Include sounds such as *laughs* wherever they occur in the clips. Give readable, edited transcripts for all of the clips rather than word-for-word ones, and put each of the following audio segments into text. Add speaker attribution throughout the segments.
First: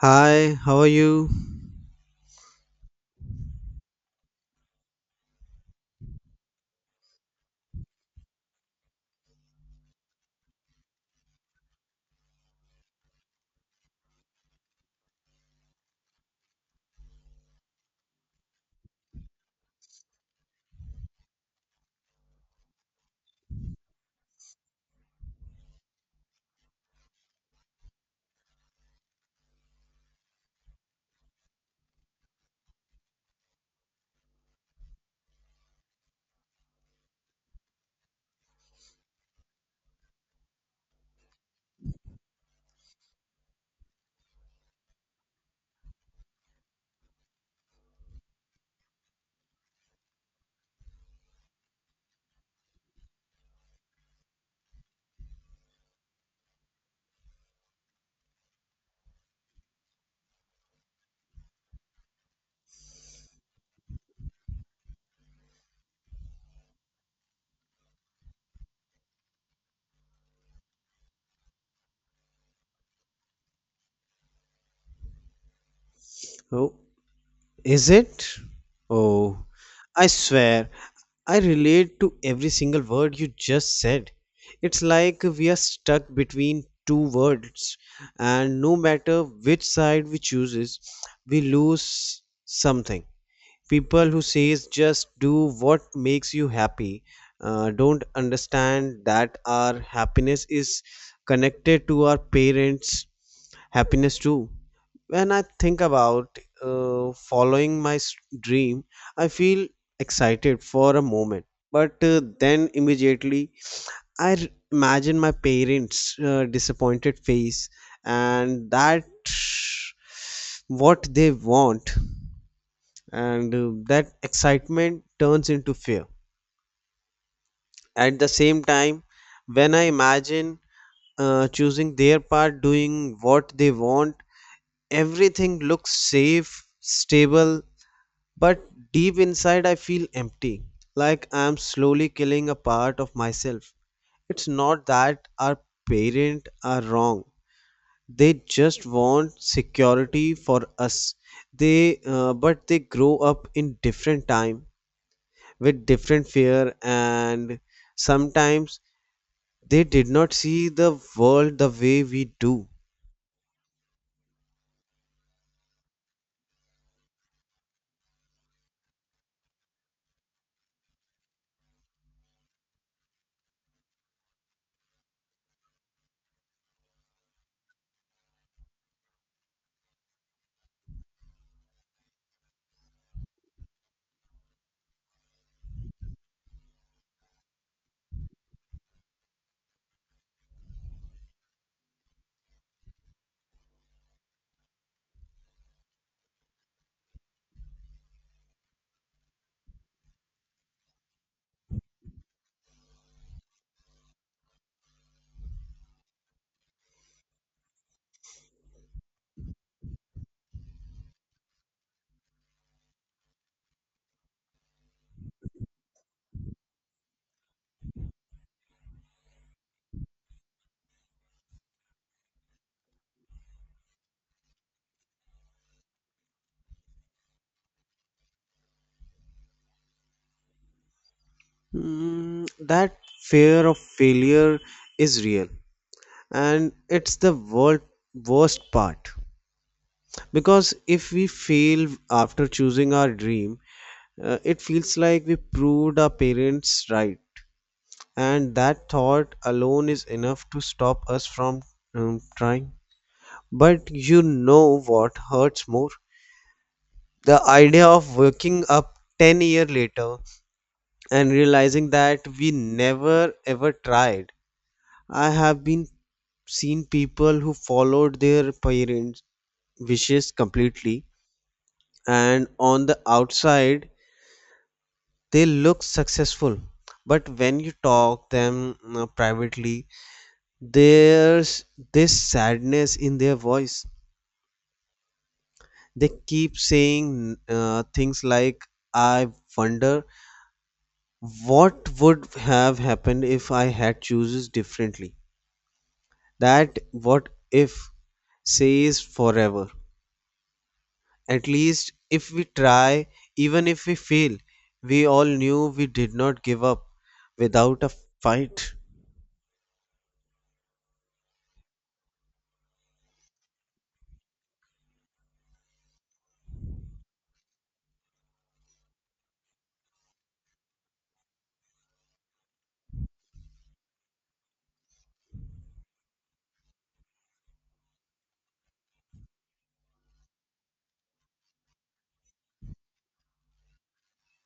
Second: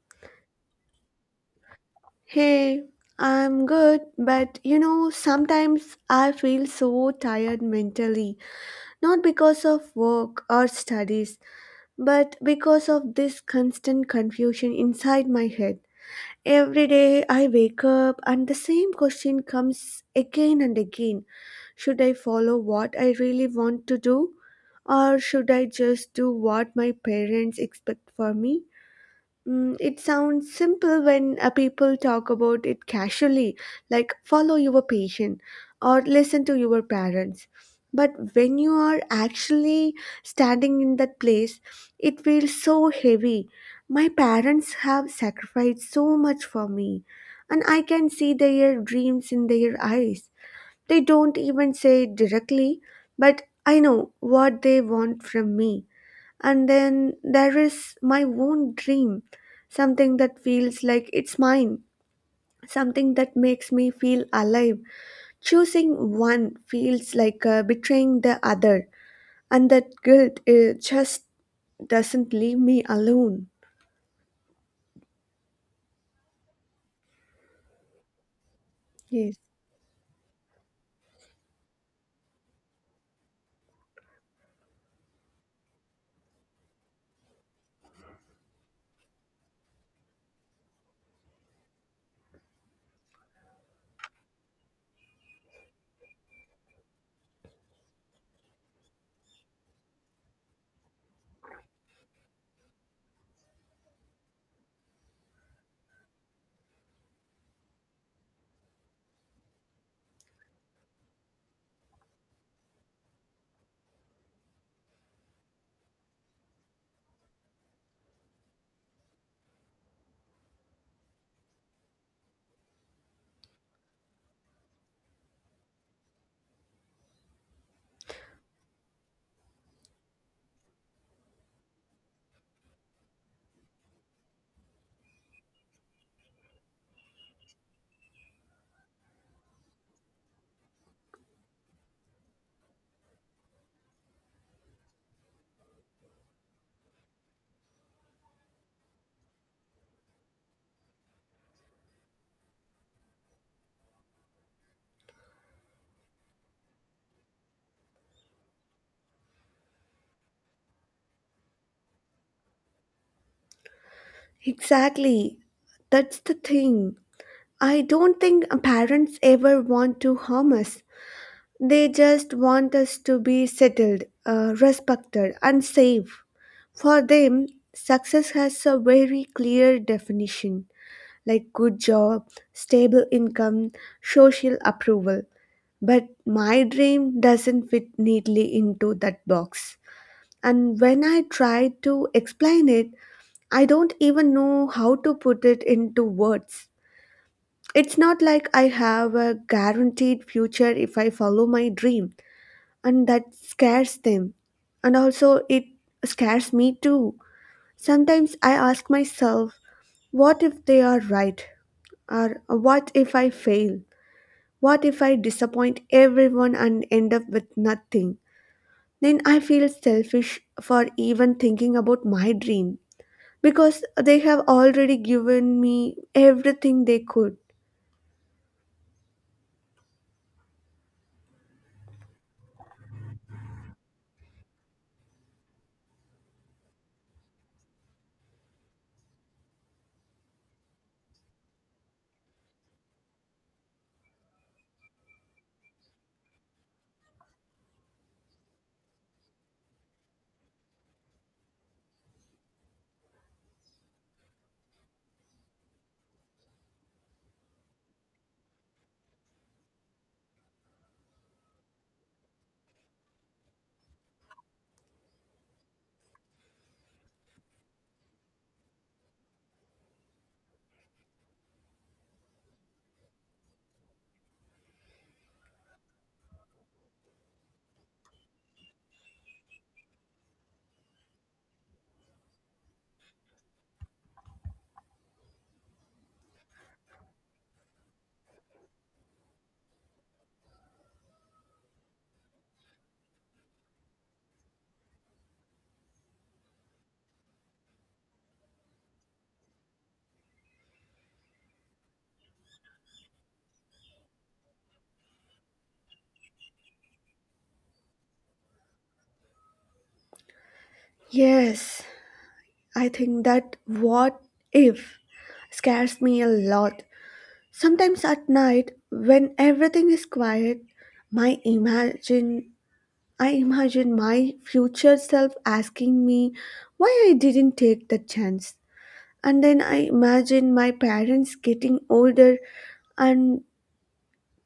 Speaker 1: Hi, how are you?
Speaker 2: Hey, I'm good, but you know, sometimes I feel so tired mentally, not because of work or studies, but because of this constant confusion inside my head. Every day I wake up and the same question comes again and again. Should I follow what I really want to do, or should I just do what my parents expect for me? It sounds simple when people talk about it casually, like follow your patient or listen to your parents. But when you are actually standing in that place, it feels so heavy. My parents have sacrificed so much for me, and I can see their dreams in their eyes. They don't even say it directly, but I know what they want from me. And then there is my own dream, something that feels like it's mine, something that makes me feel alive. Choosing one feels like betraying the other, and that guilt just doesn't leave me alone.
Speaker 1: Oh, is it?
Speaker 2: Yes.
Speaker 1: Oh, I swear, I relate to every single word you just said. It's like we are stuck between two worlds, and no matter which side we chooses, we lose something. People who says just do what makes you happy don't understand that our happiness is connected to our parents' happiness too. When I think about following my dream, I feel excited for a moment, but then immediately I imagine my parents' disappointed face and that what they want, and that excitement turns into fear. At the same time, when I imagine choosing their part, doing what they want, everything looks safe, stable. But deep inside, I feel empty, like I'm slowly killing a part of myself. It's not that our parents are wrong, they just want security for us. But they grow up in different time with different fear, and sometimes they did not see the world the way we do.
Speaker 2: Exactly. That's the thing. I don't think parents ever want to harm us. They just want us to be settled, respected, and safe. For them, success has a very clear definition like good job, stable income, social approval. But my dream doesn't fit neatly into that box. And when I try to explain it, I don't even know how to put it into words. It's not like I have a guaranteed future if I follow my dream, and that scares them. And also, it scares me too. Sometimes I ask myself, what if they are right? Or what if I fail? What if I disappoint everyone and end up with nothing? Then I feel selfish for even thinking about my dream because they have already given me everything they could.
Speaker 1: That fear of failure is real, and it's the world worst part. Because if we fail after choosing our dream, it feels like we proved our parents right. And that thought alone is enough to stop us from trying. But you know what hurts more? The idea of waking up 10 years later and realizing that we never ever tried. I have been seen people who followed their parents' wishes completely, and on the outside they look successful, but when you talk them privately, there's this sadness in their voice. They keep saying things like, I wonder what would have happened if I had chooses differently. That what if says forever. At least if we try, even if we fail, we all knew we did not give up without a fight.
Speaker 2: Yes, I think that what if scares me a lot. Sometimes at night, when everything is quiet, my imagine I imagine my future self asking me why I didn't take the chance. And then I imagine my parents getting older, and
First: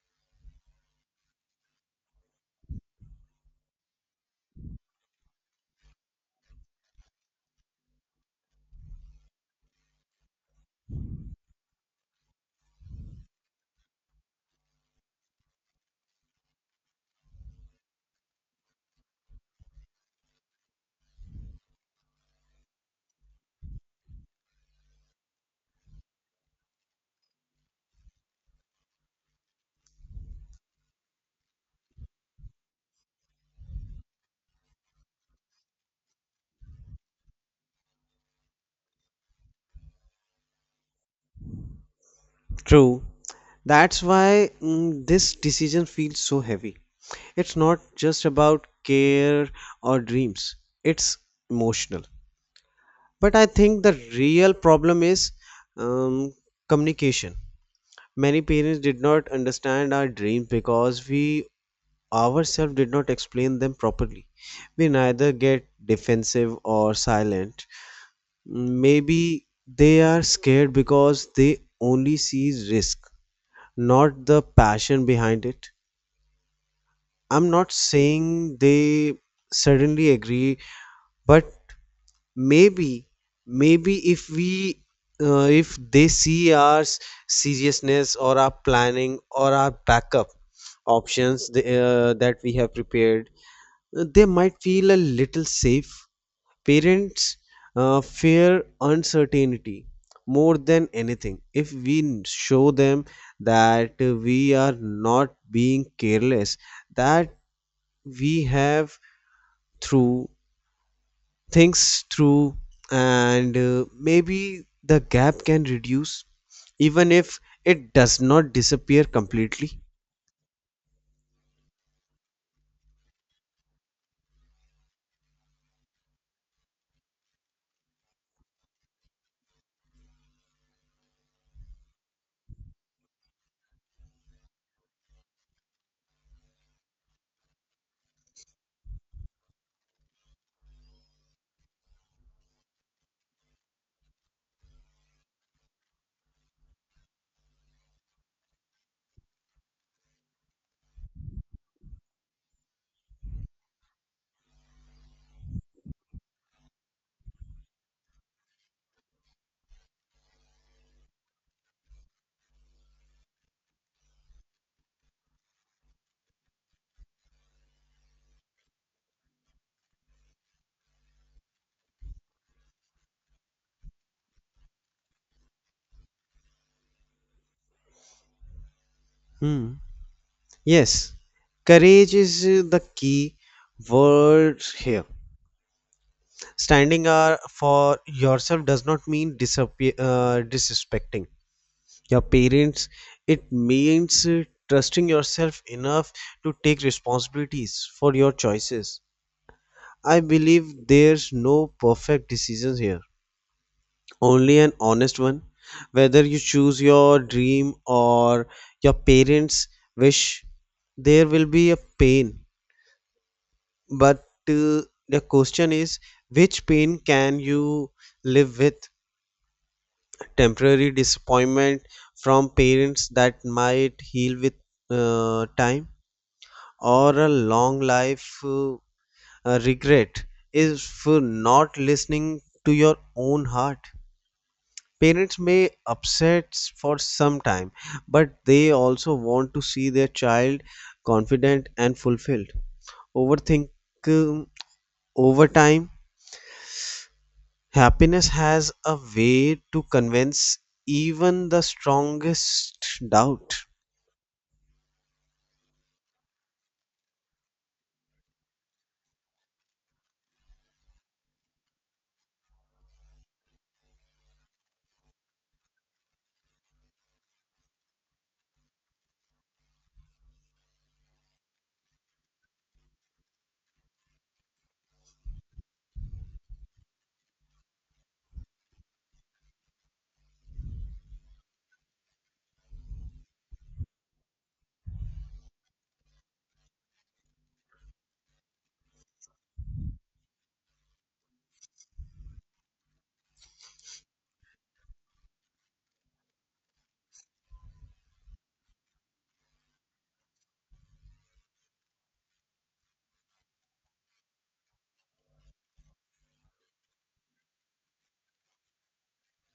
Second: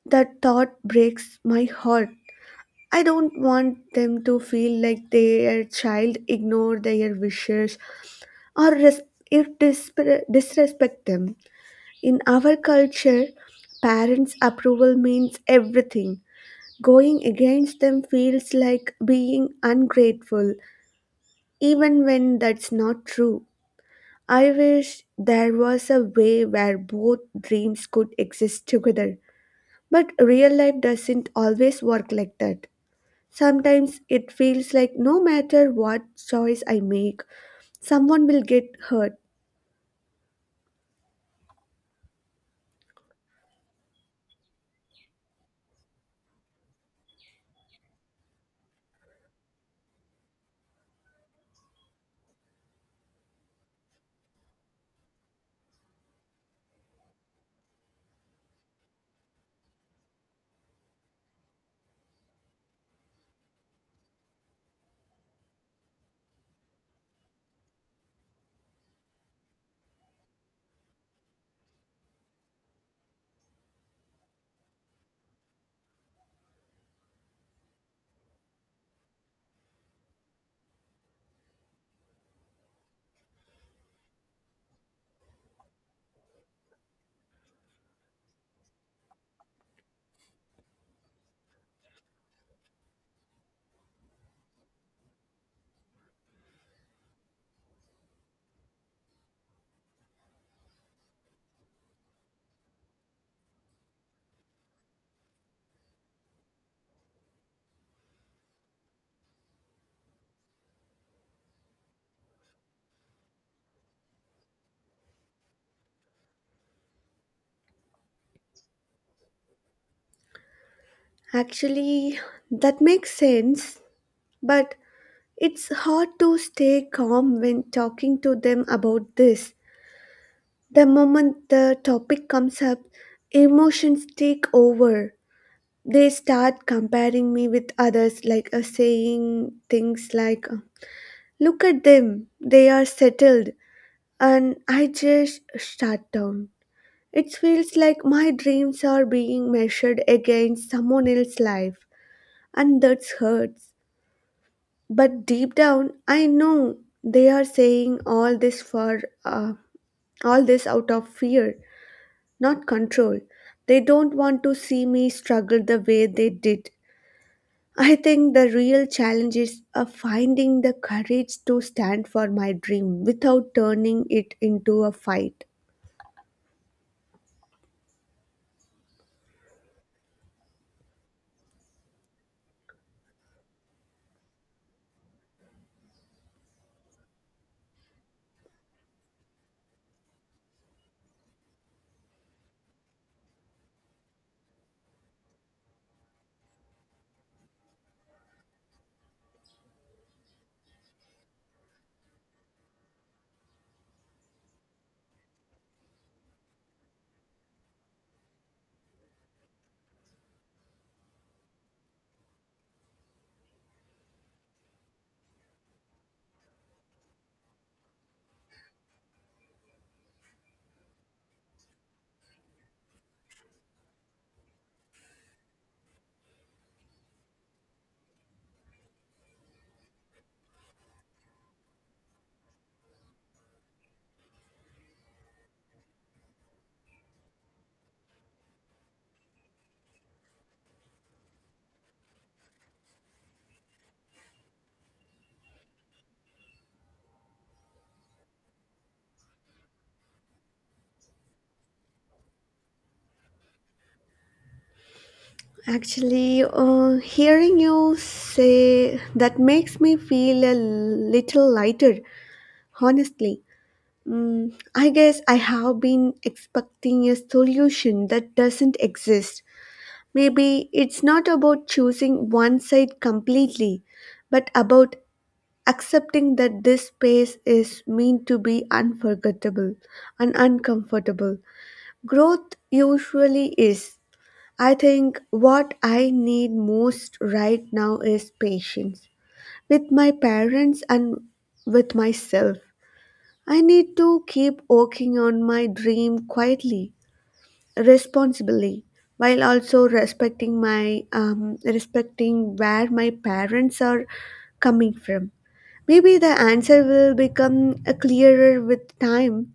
Speaker 2: that thought breaks my heart. I don't want them to feel like their child ignored their wishes or res- if disper- disrespect them. In our culture, parents' approval means everything. Going against them feels like being ungrateful even when that's not true. I wish there was a way where both dreams could exist together, but real life doesn't always work like that. Sometimes it feels like no matter what choice I make, someone will get hurt.
Speaker 1: True. That's why this decision feels so heavy. It's not just about care or dreams, it's emotional. But I think the real problem is um, communication. Many parents did not understand our dreams because we ourselves did not explain them properly. We neither get defensive or silent. Maybe they are scared because they only see risk, not the passion behind it. I'm not saying they suddenly agree, but maybe, maybe if they see our seriousness or our planning or our backup options that we have prepared, they might feel a little safe. Parents fear uncertainty more than anything. If we show them that we are not being careless, that we have through things through, and maybe the gap can reduce, even if it does not disappear completely.
Speaker 2: Actually, that makes sense, but it's hard to stay calm when talking to them about this. The moment the topic comes up, emotions take over. They start comparing me with others, like saying things like, look at them, they are settled, and I just shut down. It feels like my dreams are being measured against someone else's life, and that hurts. But deep down I know they are saying all this out of fear, not control. They don't want to see me struggle the way they did. I think the real challenge is finding the courage to stand for my dream without turning it into a fight.
Speaker 1: Hmm. Yes, courage is the key word here. Standing up for yourself does not mean disrespecting your parents. It means trusting yourself enough to take responsibilities for your choices. I believe there's no perfect decisions here, only an honest one. Whether you choose your dream or your parents' wish, there will be a pain. But uh, the question is, which pain can you live with? Temporary disappointment from parents that might heal with time, or a long life regret is for not listening to your own heart. Parents may upset for some time, but they also want to see their child confident and fulfilled. overthink um, Over time, happiness has a way to convince even the strongest doubt.
Speaker 2: Actually, hearing you say that makes me feel a little lighter, honestly. I guess I have been expecting a solution that doesn't exist. Maybe it's not about choosing one side completely, but about accepting that this space is meant to be unforgettable and uncomfortable. Growth usually is. I think what I need most right now is patience with my parents and with myself. I need to keep working on my dream quietly, responsibly, while also respecting where my parents are coming from. Maybe the answer will become clearer with time.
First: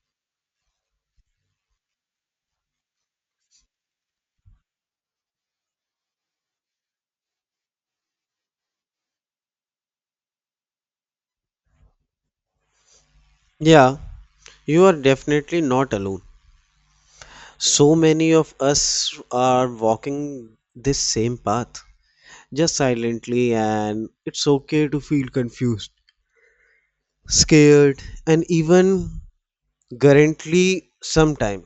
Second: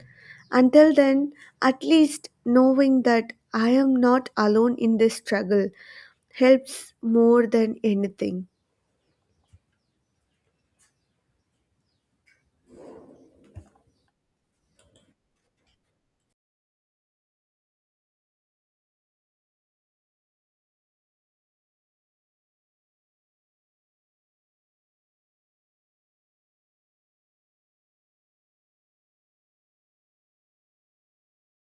Speaker 2: Until then, at least knowing that I am not alone in this struggle helps more than anything.
Speaker 1: Yeah, you are definitely not alone. So many of us are walking this same path, just silently, and it's okay to feel confused, scared, and even currently sometime.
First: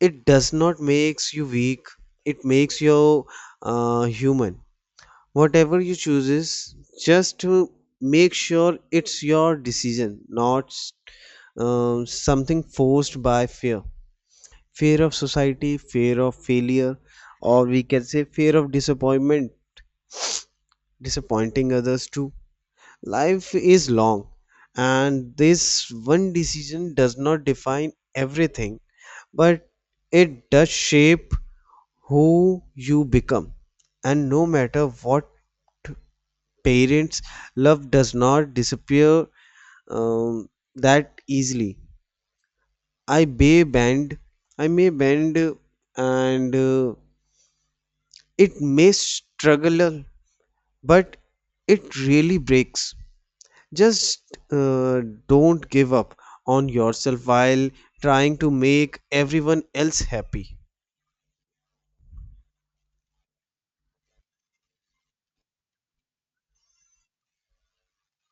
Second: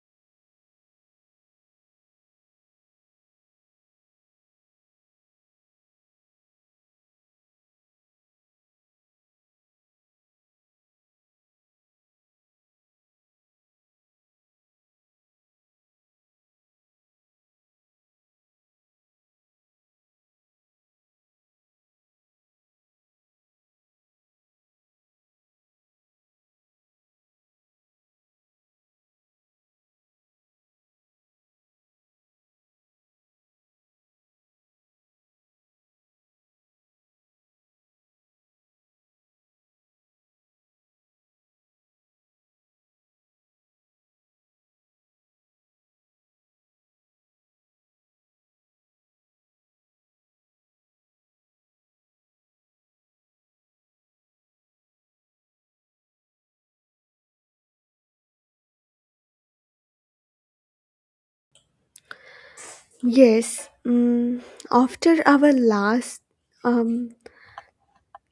Speaker 1: It does not makes you weak. It makes you human. Whatever you chooses, just to make sure it's your decision, not something forced by fear. Fear of society, fear of failure, or we can say fear of disappointment, disappointing others too. Life is long, and this one decision does not define everything, but it does shape who you become. And no matter what parents, love does not disappear um, that easily. I may bend, I may bend, and it may struggle, but it really breaks. Just don't give up on yourself while trying to make everyone else happy.
Speaker 2: Yes, after our last um,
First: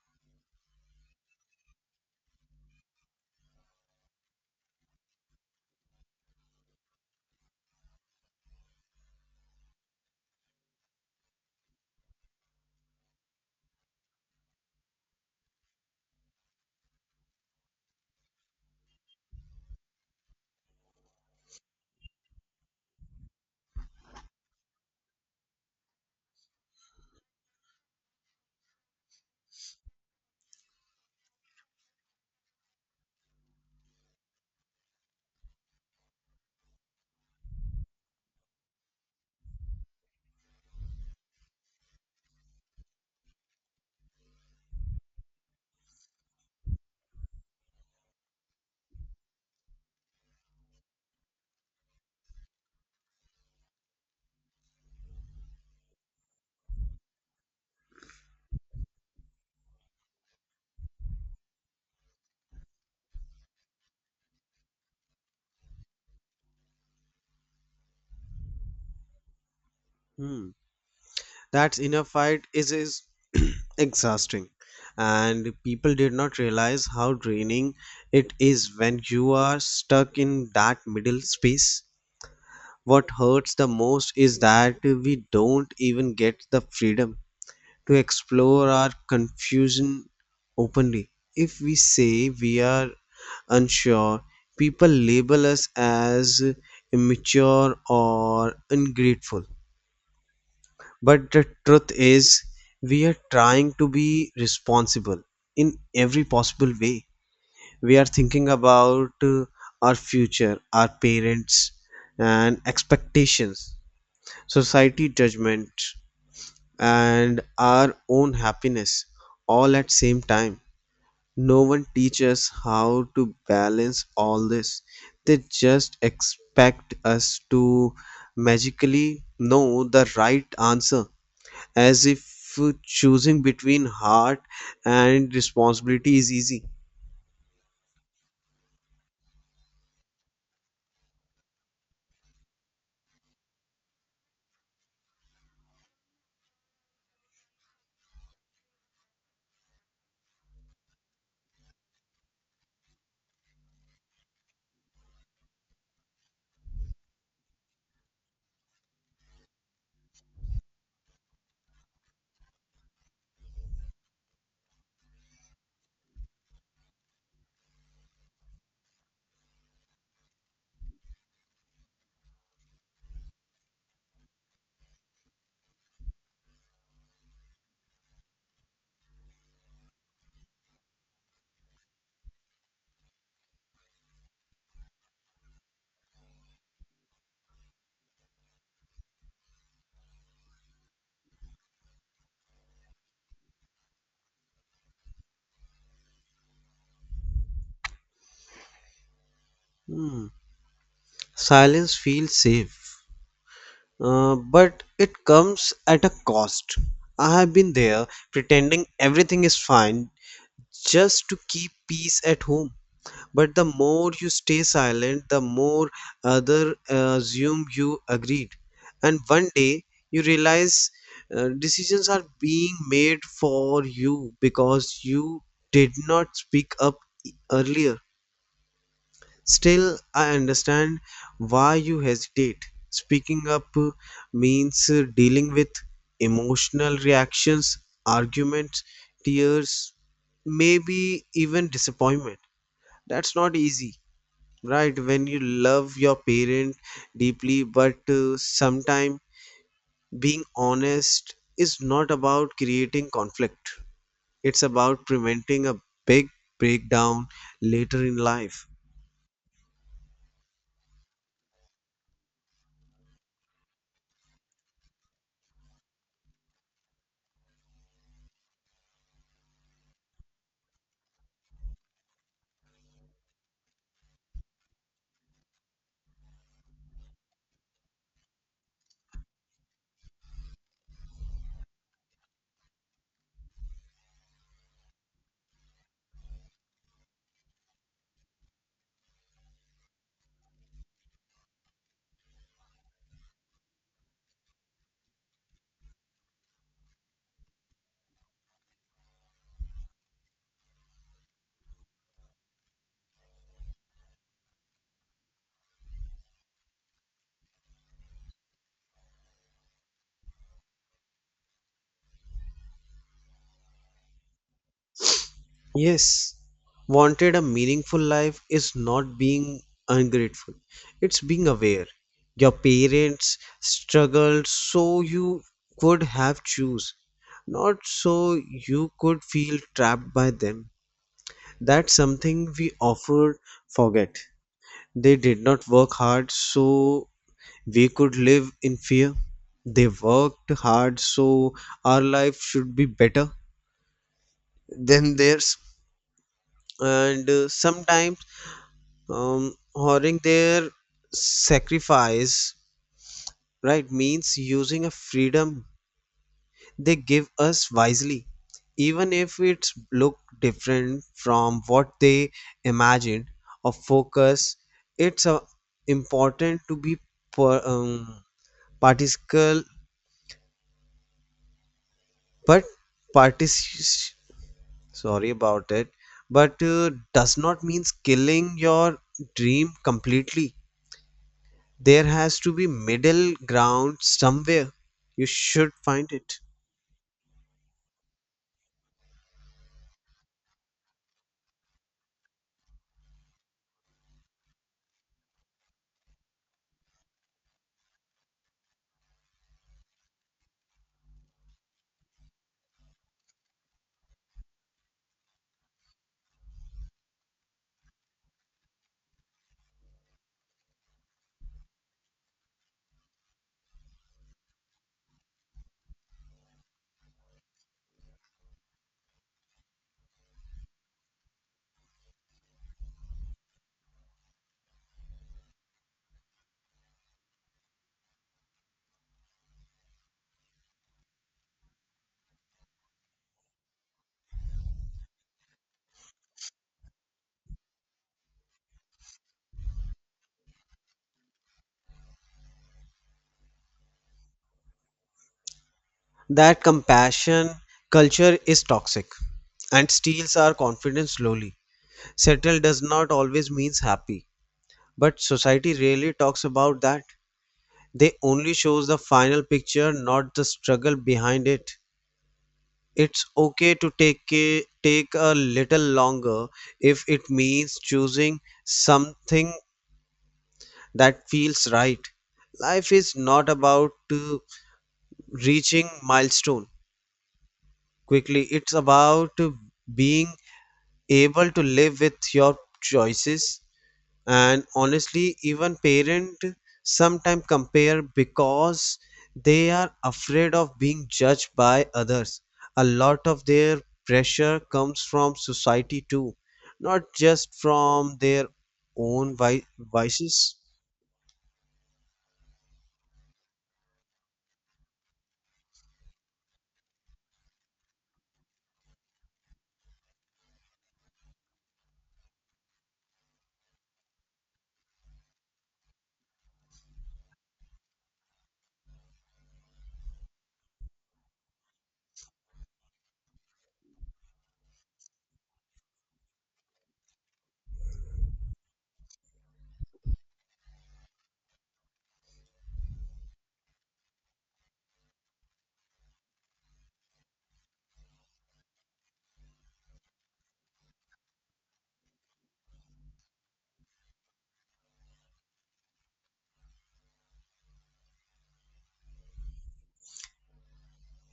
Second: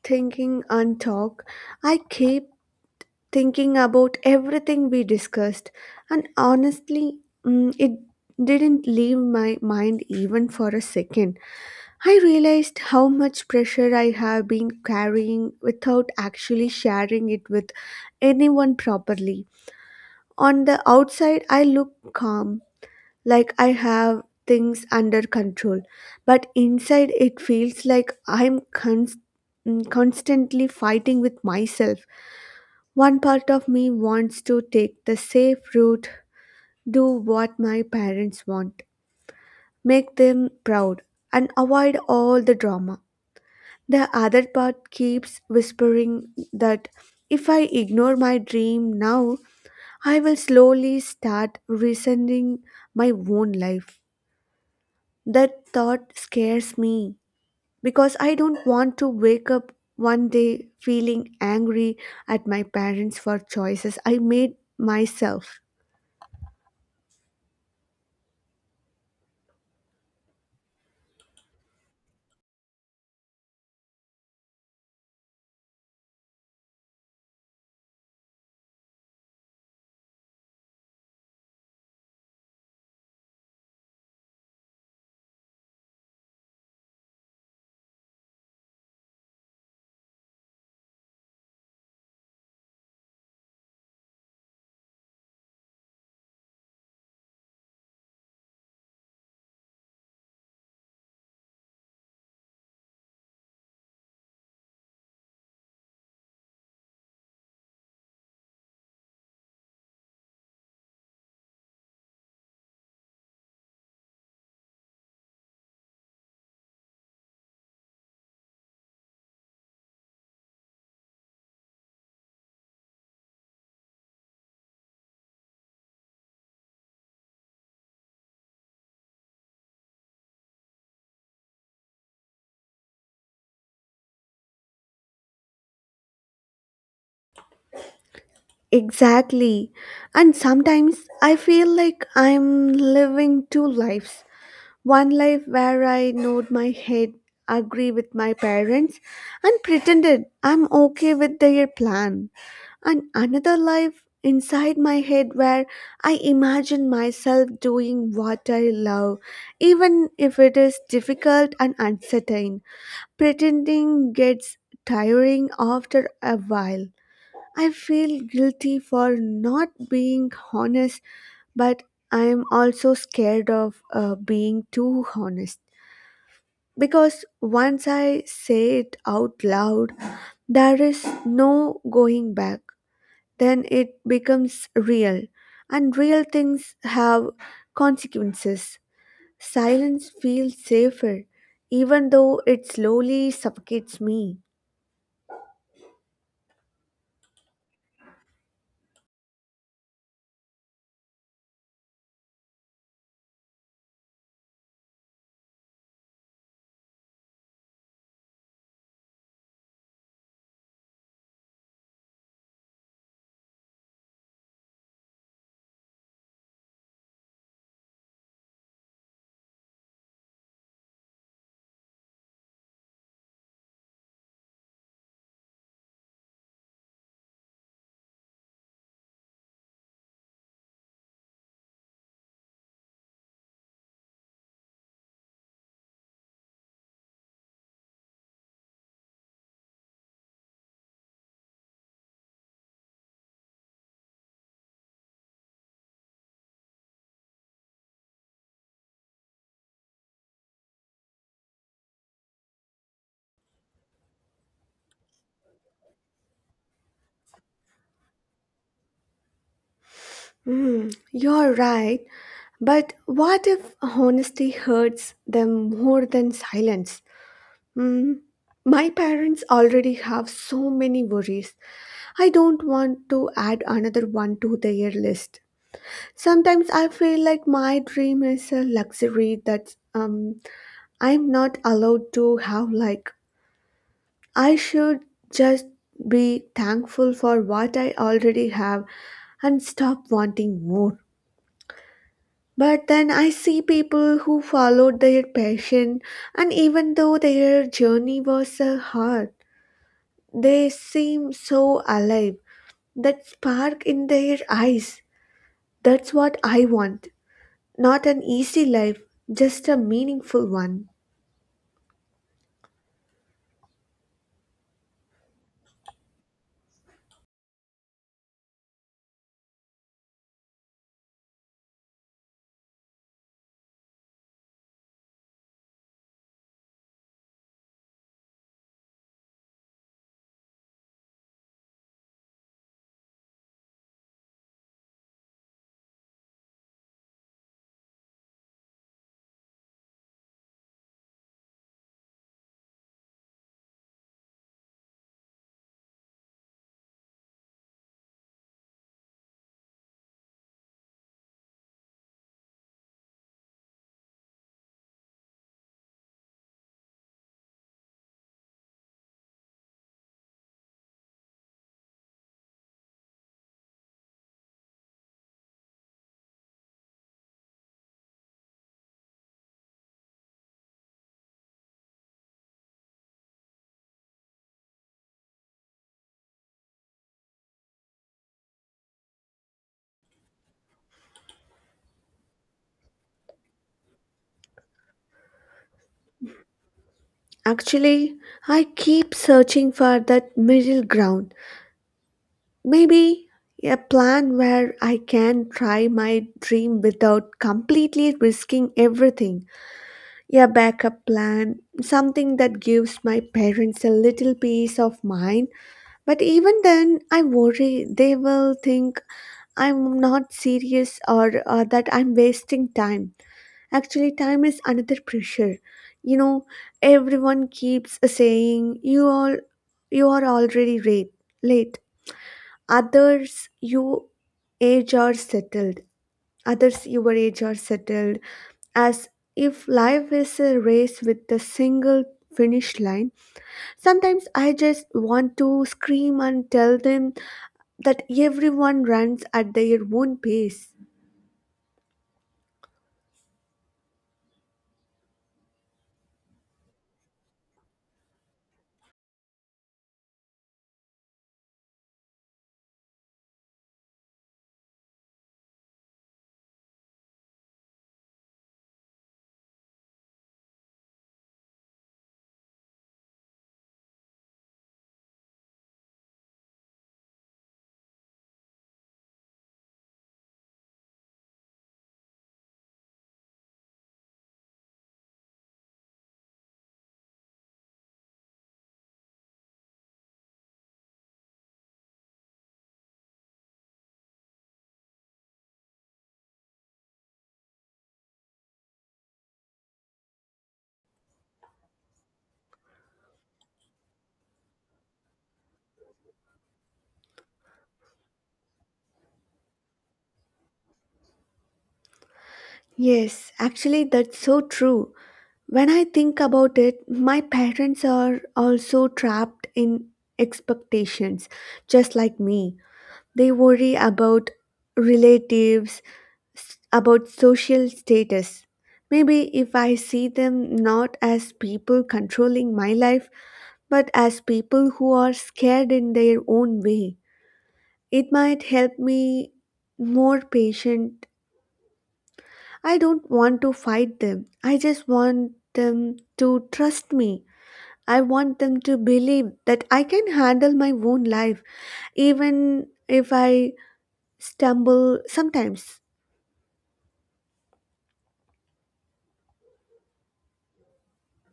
Speaker 2: thinking and talk, I keep thinking about everything we discussed, and honestly, it didn't leave my mind even for a second. I realized how much pressure I have been carrying without actually sharing it with anyone properly. On the outside, I look calm, like I have things under control, but inside, it feels like constantly fighting with myself. One part of me wants to take the safe route, do what my parents want, make them proud, and avoid all the drama. The other part keeps whispering that if I ignore my dream now, I will slowly start resenting my own life. That thought scares me because I don't want to wake up one day feeling angry at my parents for choices I made myself.
Speaker 1: Hmm. That inner fight is *clears throat* exhausting, and people did not realize how draining it is when you are stuck in that middle space. What hurts the most is that we don't even get the freedom to explore our confusion openly. If we say we are unsure, people label us as immature or ungrateful. But the truth is, we are trying to be responsible in every possible way. We are thinking about our future, our parents, and expectations, society judgment, and our own happiness all at same time. No one teaches how to balance all this. They just expect us to magically know the right answer, as if choosing between heart and responsibility is easy.
Speaker 2: Exactly. And sometimes I feel like I'm living two lives. One life where I nod my head, agree with my parents, and pretended I'm okay with their plan. And another life inside my head where I imagine myself doing what I love, even if it is difficult and uncertain. Pretending gets tiring after a while. I feel guilty for not being honest, but I am also scared of being too honest. Because once I say it out loud, there is no going back. Then it becomes real, and real things have consequences. Silence feels safer, even though it slowly suffocates me.
Speaker 1: Hmm. Silence feels safe but it comes at a cost. I have been there, pretending everything is fine just to keep peace at home. But the more you stay silent, the more other assume you agreed. And one day you realize decisions are being made for you because you did not speak up earlier. Still, I understand why you hesitate. Speaking up means dealing with emotional reactions, arguments, tears, maybe even disappointment. That's not easy, right? When you love your parent deeply, but sometimes being honest is not about creating conflict, it's about preventing a big breakdown later in life.
Speaker 2: Hmm, you're right. But what if honesty hurts them more than silence? Hmm. My parents already have so many worries. I don't want to add another one to their list. Sometimes I feel like my dream is a luxury that I'm not allowed to have. Like, I should just be thankful for what I already have and stop wanting more. But then I see people who followed their passion, and even though their journey was hard, they seem so alive. That spark in their eyes, that's what I want. Not an easy life, just a meaningful one.
Speaker 1: Yes, wanted a meaningful life is not being ungrateful, it's being aware. Your parents struggled so you could have choose, not so you could feel trapped by them. That's something we often forget. They did not work hard so we could live in fear. They worked hard so our life should be better than theirs. And sometimes, honoring their sacrifice, right, means using a freedom they give us wisely, even if it look different from what they imagined or focus. It's important to be per, um, particle, but partic- sorry about it, but does not means killing your dream completely. There has to be middle ground somewhere. You should find it.
Speaker 2: Actually, I keep searching for that middle ground. Maybe a plan where I can try my dream without completely risking everything. Yeah, backup plan, something that gives my parents a little peace of mind. But even then, I worry they will think I'm not serious, or that I'm wasting time. Actually, time is another pressure. You know, everyone keeps saying you are already late. Late. Others, you age are settled. Others your age are settled, as if life is a race with a single finish line. Sometimes I just want to scream and tell them that everyone runs at their own pace.
Speaker 1: That compassion culture is toxic and steals our confidence slowly. Settled does not always means happy, but society rarely talks about that. They only shows the final picture, not the struggle behind it. It's okay to take a little longer if it means choosing something that feels right. Life is not about reaching milestone quickly. It's about being able to live with your choices. And honestly, even parent sometimes compare because they are afraid of being judged by others. A lot of their pressure comes from society too, not just from their own vices.
Speaker 2: Yes, actually, that's so true. When I think about it, my parents are also trapped in expectations, just like me. They worry about relatives, about social status. Maybe if I see them not as people controlling my life, but as people who are scared in their own way, it might help me more patient. I don't want to fight them. I just want them to trust me. I want them to believe that I can handle my own life, even if I stumble sometimes.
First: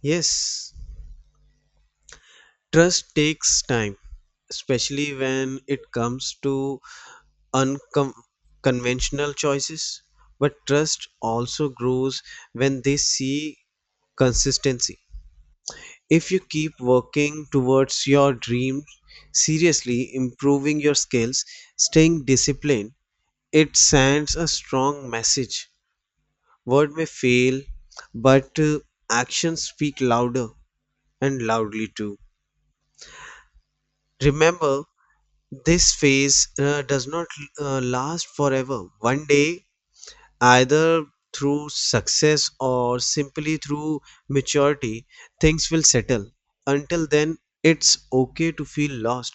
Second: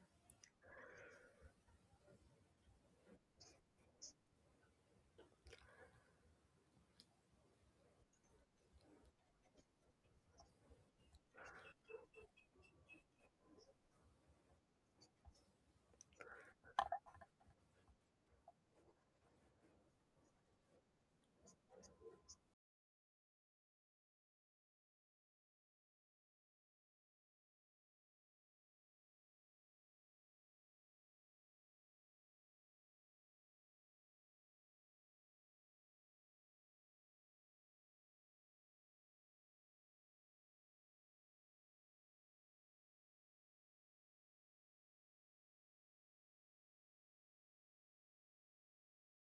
Speaker 1: Yes, trust takes time, especially when it comes to unconventional choices, but trust also grows when they see consistency. If you keep working towards your dreams, seriously improving your skills, staying disciplined, it sends a strong message. Word may fail, but actions speak louder and loudly too. Remember, this phase does not last forever. One day, either through success or simply through maturity, things will settle. Until then, it's okay to feel lost.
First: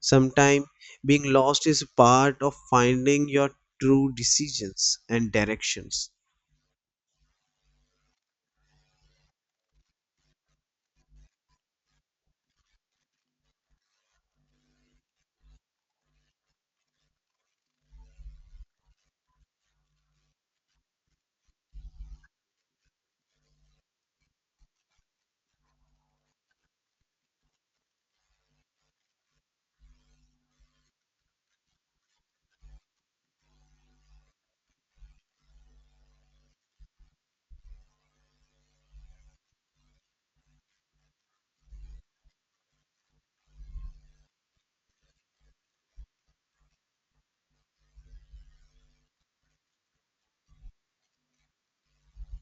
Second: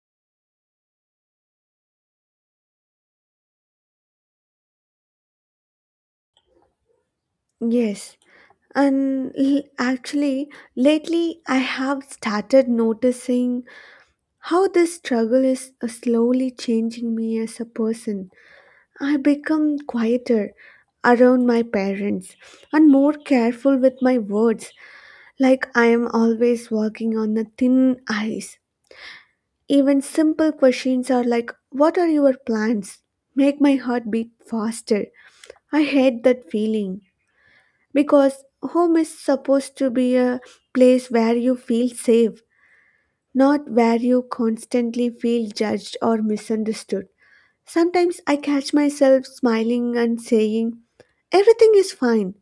Speaker 1: Sometimes being lost is part of finding your true decisions and directions.
Speaker 2: Yes. And actually, lately I have started noticing how this struggle is slowly changing me as a person. I become quieter around my parents and more careful with my words, like I am always walking on a thin ice. Even simple questions are like, what are your plans, make my heart beat faster. I hate that feeling, because home is supposed to be a place where you feel safe, not where you constantly feel judged or misunderstood. Sometimes I catch myself smiling and saying, everything is fine,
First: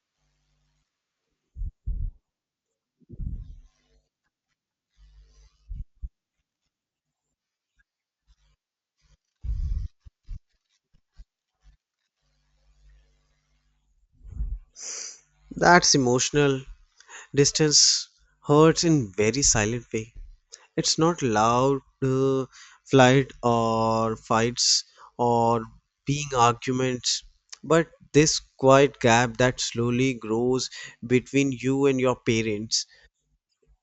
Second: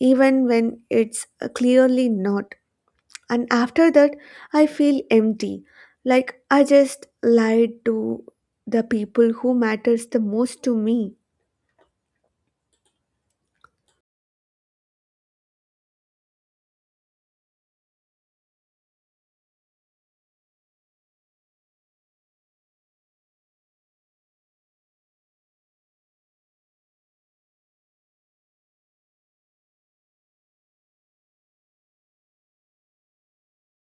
Speaker 2: even when it's clearly not. And after that, I feel empty, like I just lied to the people who matters the most to me.
Speaker 1: That's emotional distance hurts in very silent way. It's not loud flight or fights or being arguments, but this quiet gap that slowly grows between you and your parents.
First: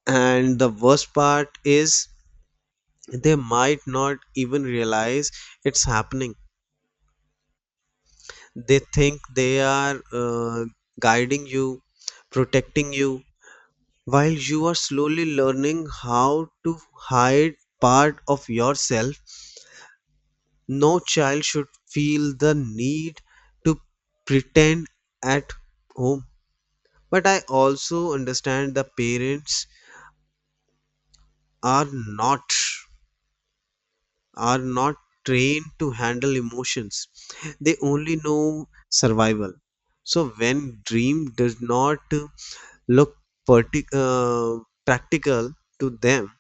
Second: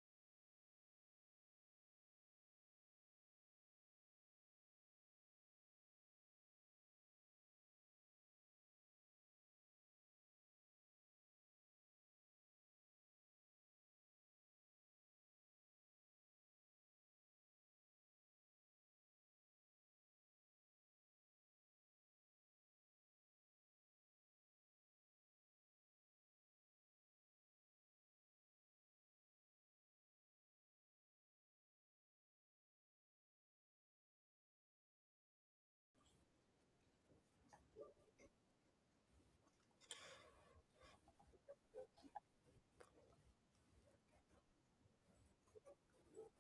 Speaker 1: And the worst part is they might not even realize it's happening. They think they are guiding you, protecting you, while you are slowly learning how to hide part of yourself. No child should feel the need to pretend at home. But I also understand the parents are not are not trained to handle emotions. They only know survival. So when dream does not look partic- uh, practical to them,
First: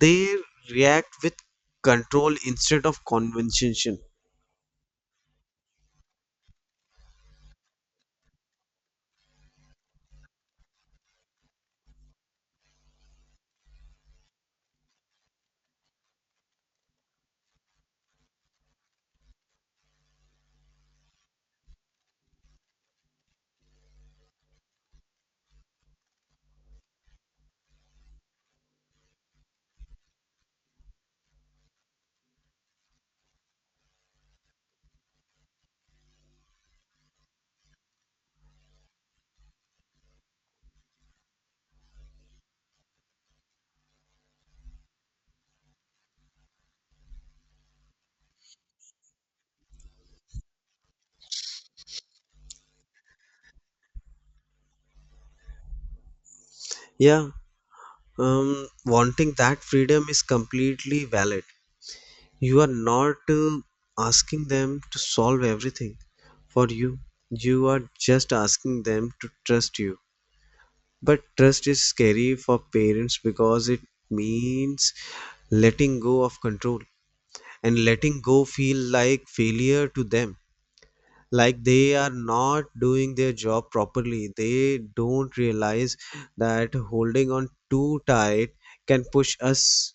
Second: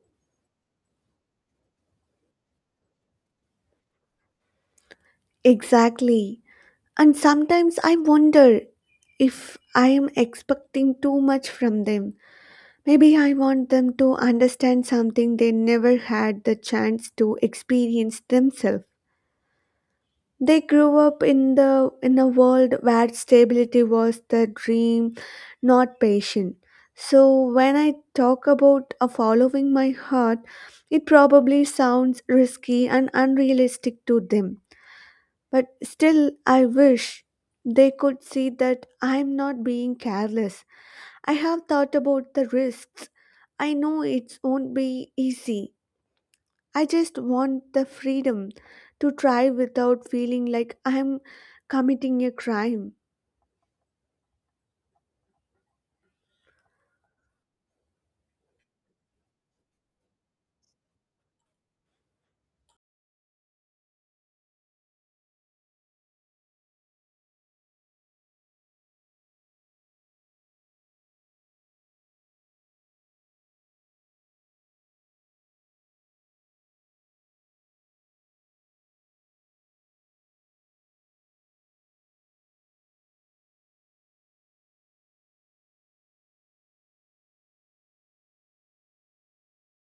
Speaker 1: they react with control instead of convention.
Speaker 2: Exactly. And sometimes I wonder if I am expecting too much from them. Maybe I want them to understand something they never had the chance to experience themselves. They grew up in the in a world where stability was the dream, not passion. So when I talk about a following my heart, it probably sounds risky and unrealistic to them. But still, I wish they could see that I'm not being careless. I have thought about the risks. I know it won't be easy. I just want the freedom to try without feeling like I'm committing a crime.
Speaker 1: Yeah, Wanting that freedom is completely valid. You are not asking them to solve everything for you. You are just asking them to trust you. But trust is scary for parents because it means letting go of control, and letting go feel like failure to them, like they are not doing their job properly. They don't realize that holding on too tight can push us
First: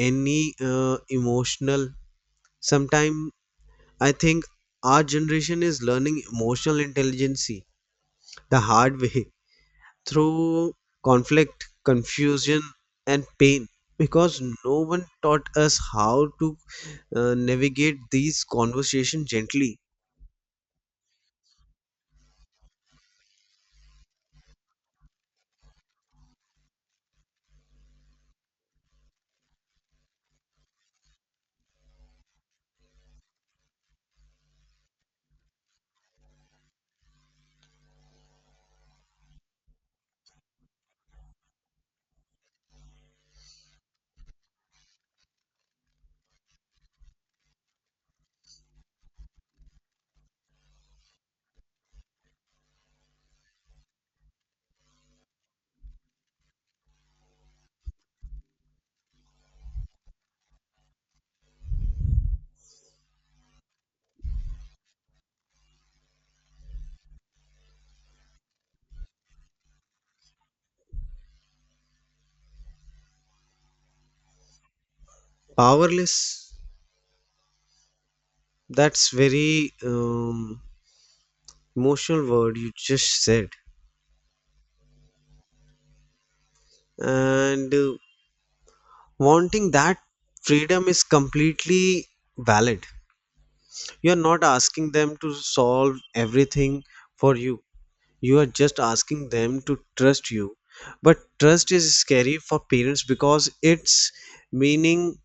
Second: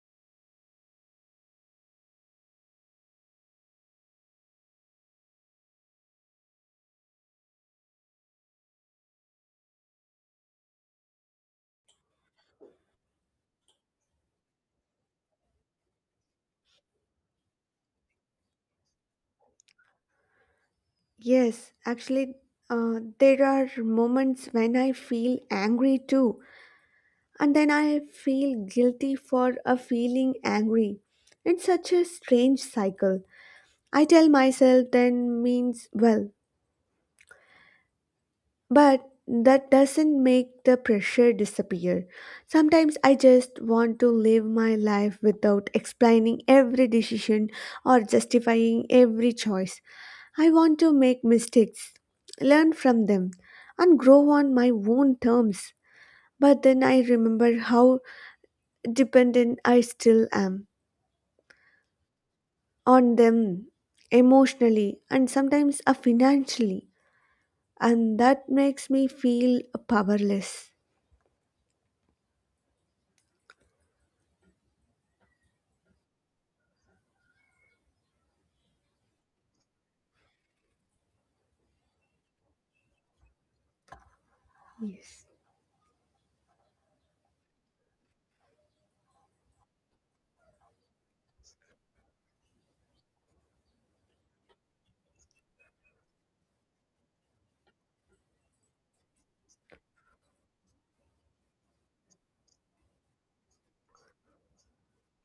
Speaker 1: any emotional. Sometimes I think our generation is learning emotional intelligence the hard way *laughs* through conflict confusion and pain because no one taught us how to navigate these conversations gently.
Speaker 2: Yes, actually, there are moments when I feel angry too, and then I feel guilty for a feeling angry. It's such a strange cycle. I tell myself then means well, but that doesn't make the pressure disappear. Sometimes I just want to live my life without explaining every decision or justifying every choice. I want to make mistakes, learn from them, and grow on my own terms. But then I remember how dependent I still am on them emotionally and sometimes financially, and that makes me feel powerless.
Speaker 1: Powerless, that's very emotional word you just said.
Speaker 2: Yes.
Speaker 1: And wanting that freedom is completely valid. You are not asking them to solve everything for you. You are just asking them to trust you. But trust is scary for parents because it's meaning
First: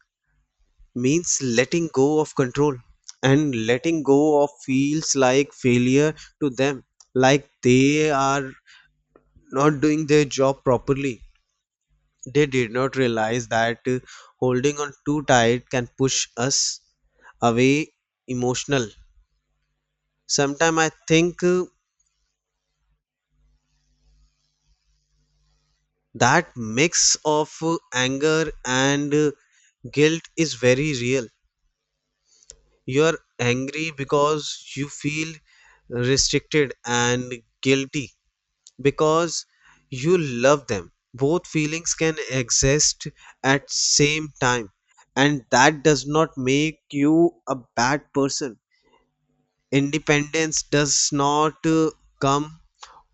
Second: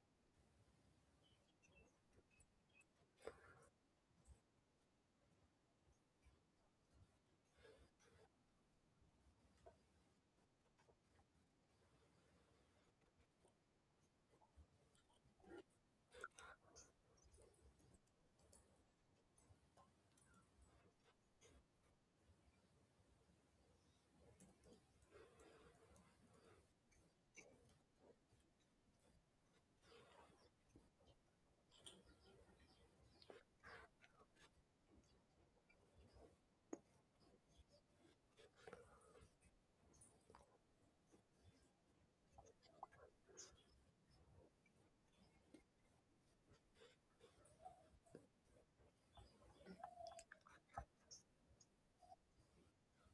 Speaker 1: means letting go of control, and letting go of feels like failure to them, like they are not doing their job properly. They did not realize that holding on too tight can push us away emotional. Sometimes I think that mix of anger and guilt is very real. You are angry because you feel restricted and guilty because you love them. Both feelings can exist at same time, and that does not make you a bad person. Independence does not come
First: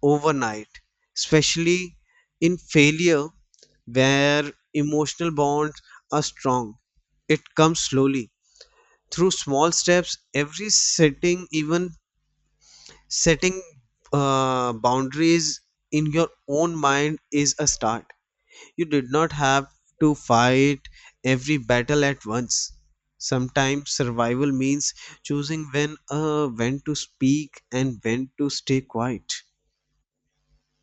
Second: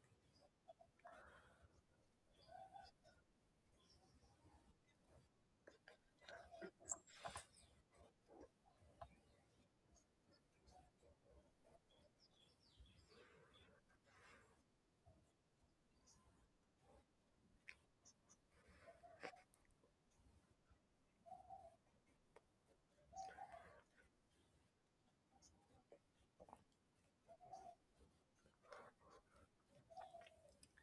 Speaker 1: overnight, especially in failure where emotional bonds are strong. It comes slowly through small steps. Even setting boundaries in your own mind, is a start. You did not have to fight every battle at once. Sometimes survival means choosing when to speak and when to stay quiet.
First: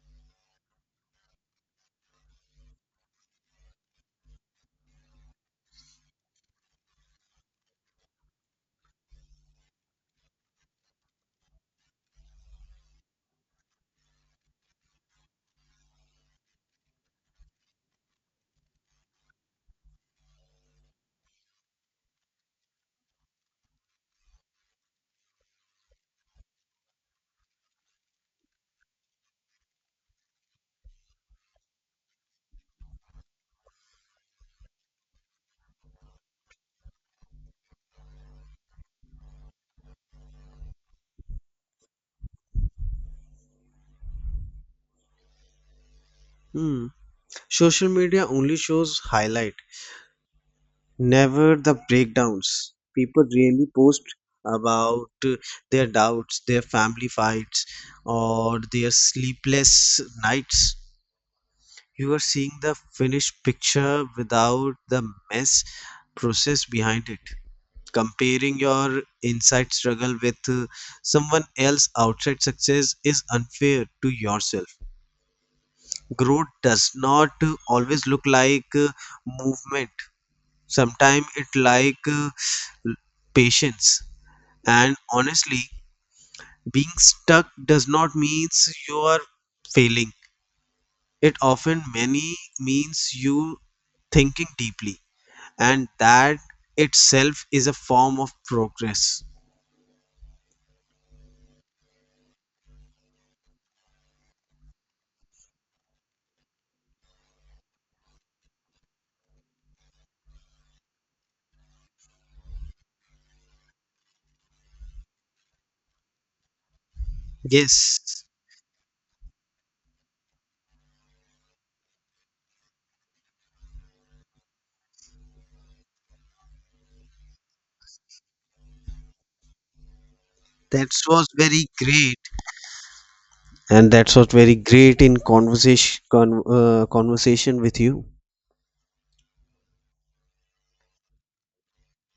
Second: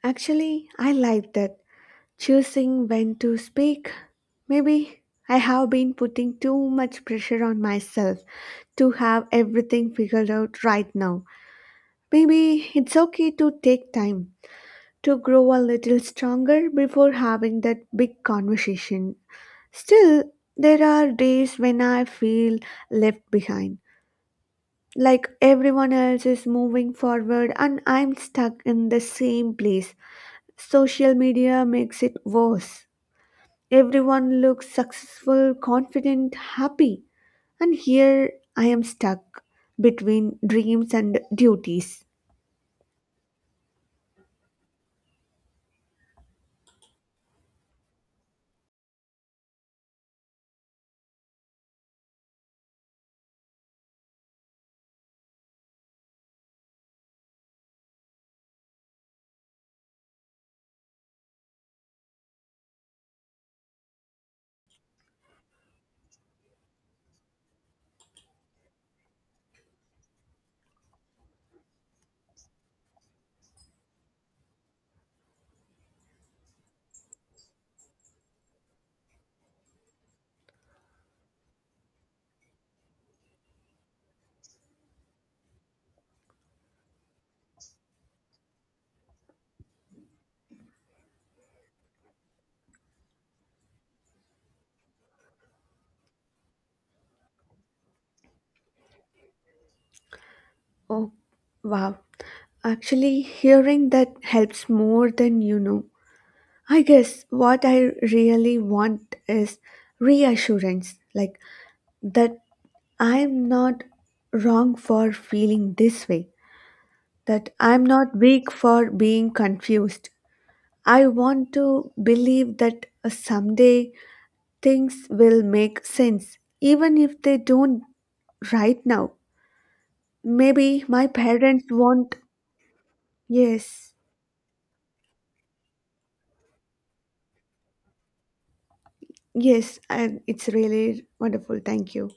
Speaker 2: Actually, I like that. Choosing when to speak. Maybe I have been putting too much pressure on myself to have everything figured out right now. Maybe it's okay to take time to grow a little stronger before having that big conversation. Still, there are days when I feel left behind, like everyone else is moving forward, and I'm stuck in the same place. Social media makes it worse. Everyone looks successful, confident, happy, and here I am stuck between dreams and duties.
Speaker 1: Hmm. Social media only shows highlight, never the breakdowns. People really post about their doubts, their family fights, or their sleepless nights. You are seeing the finished picture without the mess process behind it. Comparing your inside struggle with someone else outside success is unfair to yourself. Growth does not always look like movement. Sometimes it like patience. And honestly, being stuck does not means you are failing. It often many means you thinking deeply, and that itself is a form of progress.
Speaker 2: Oh, wow. Actually, hearing that helps more than you know. I guess what I really want is reassurance. Like, that I'm not wrong for feeling this way, that I'm not
Speaker 1: Yes,
Speaker 2: weak for being confused. I want to believe that someday things will make sense, even if they don't right now. Maybe
Speaker 1: that
Speaker 2: my
Speaker 1: was
Speaker 2: parents
Speaker 1: very
Speaker 2: won't.
Speaker 1: great, and
Speaker 2: Yes,
Speaker 1: that was very great in conversation with you.
Speaker 2: yes, and it's really wonderful. Thank you.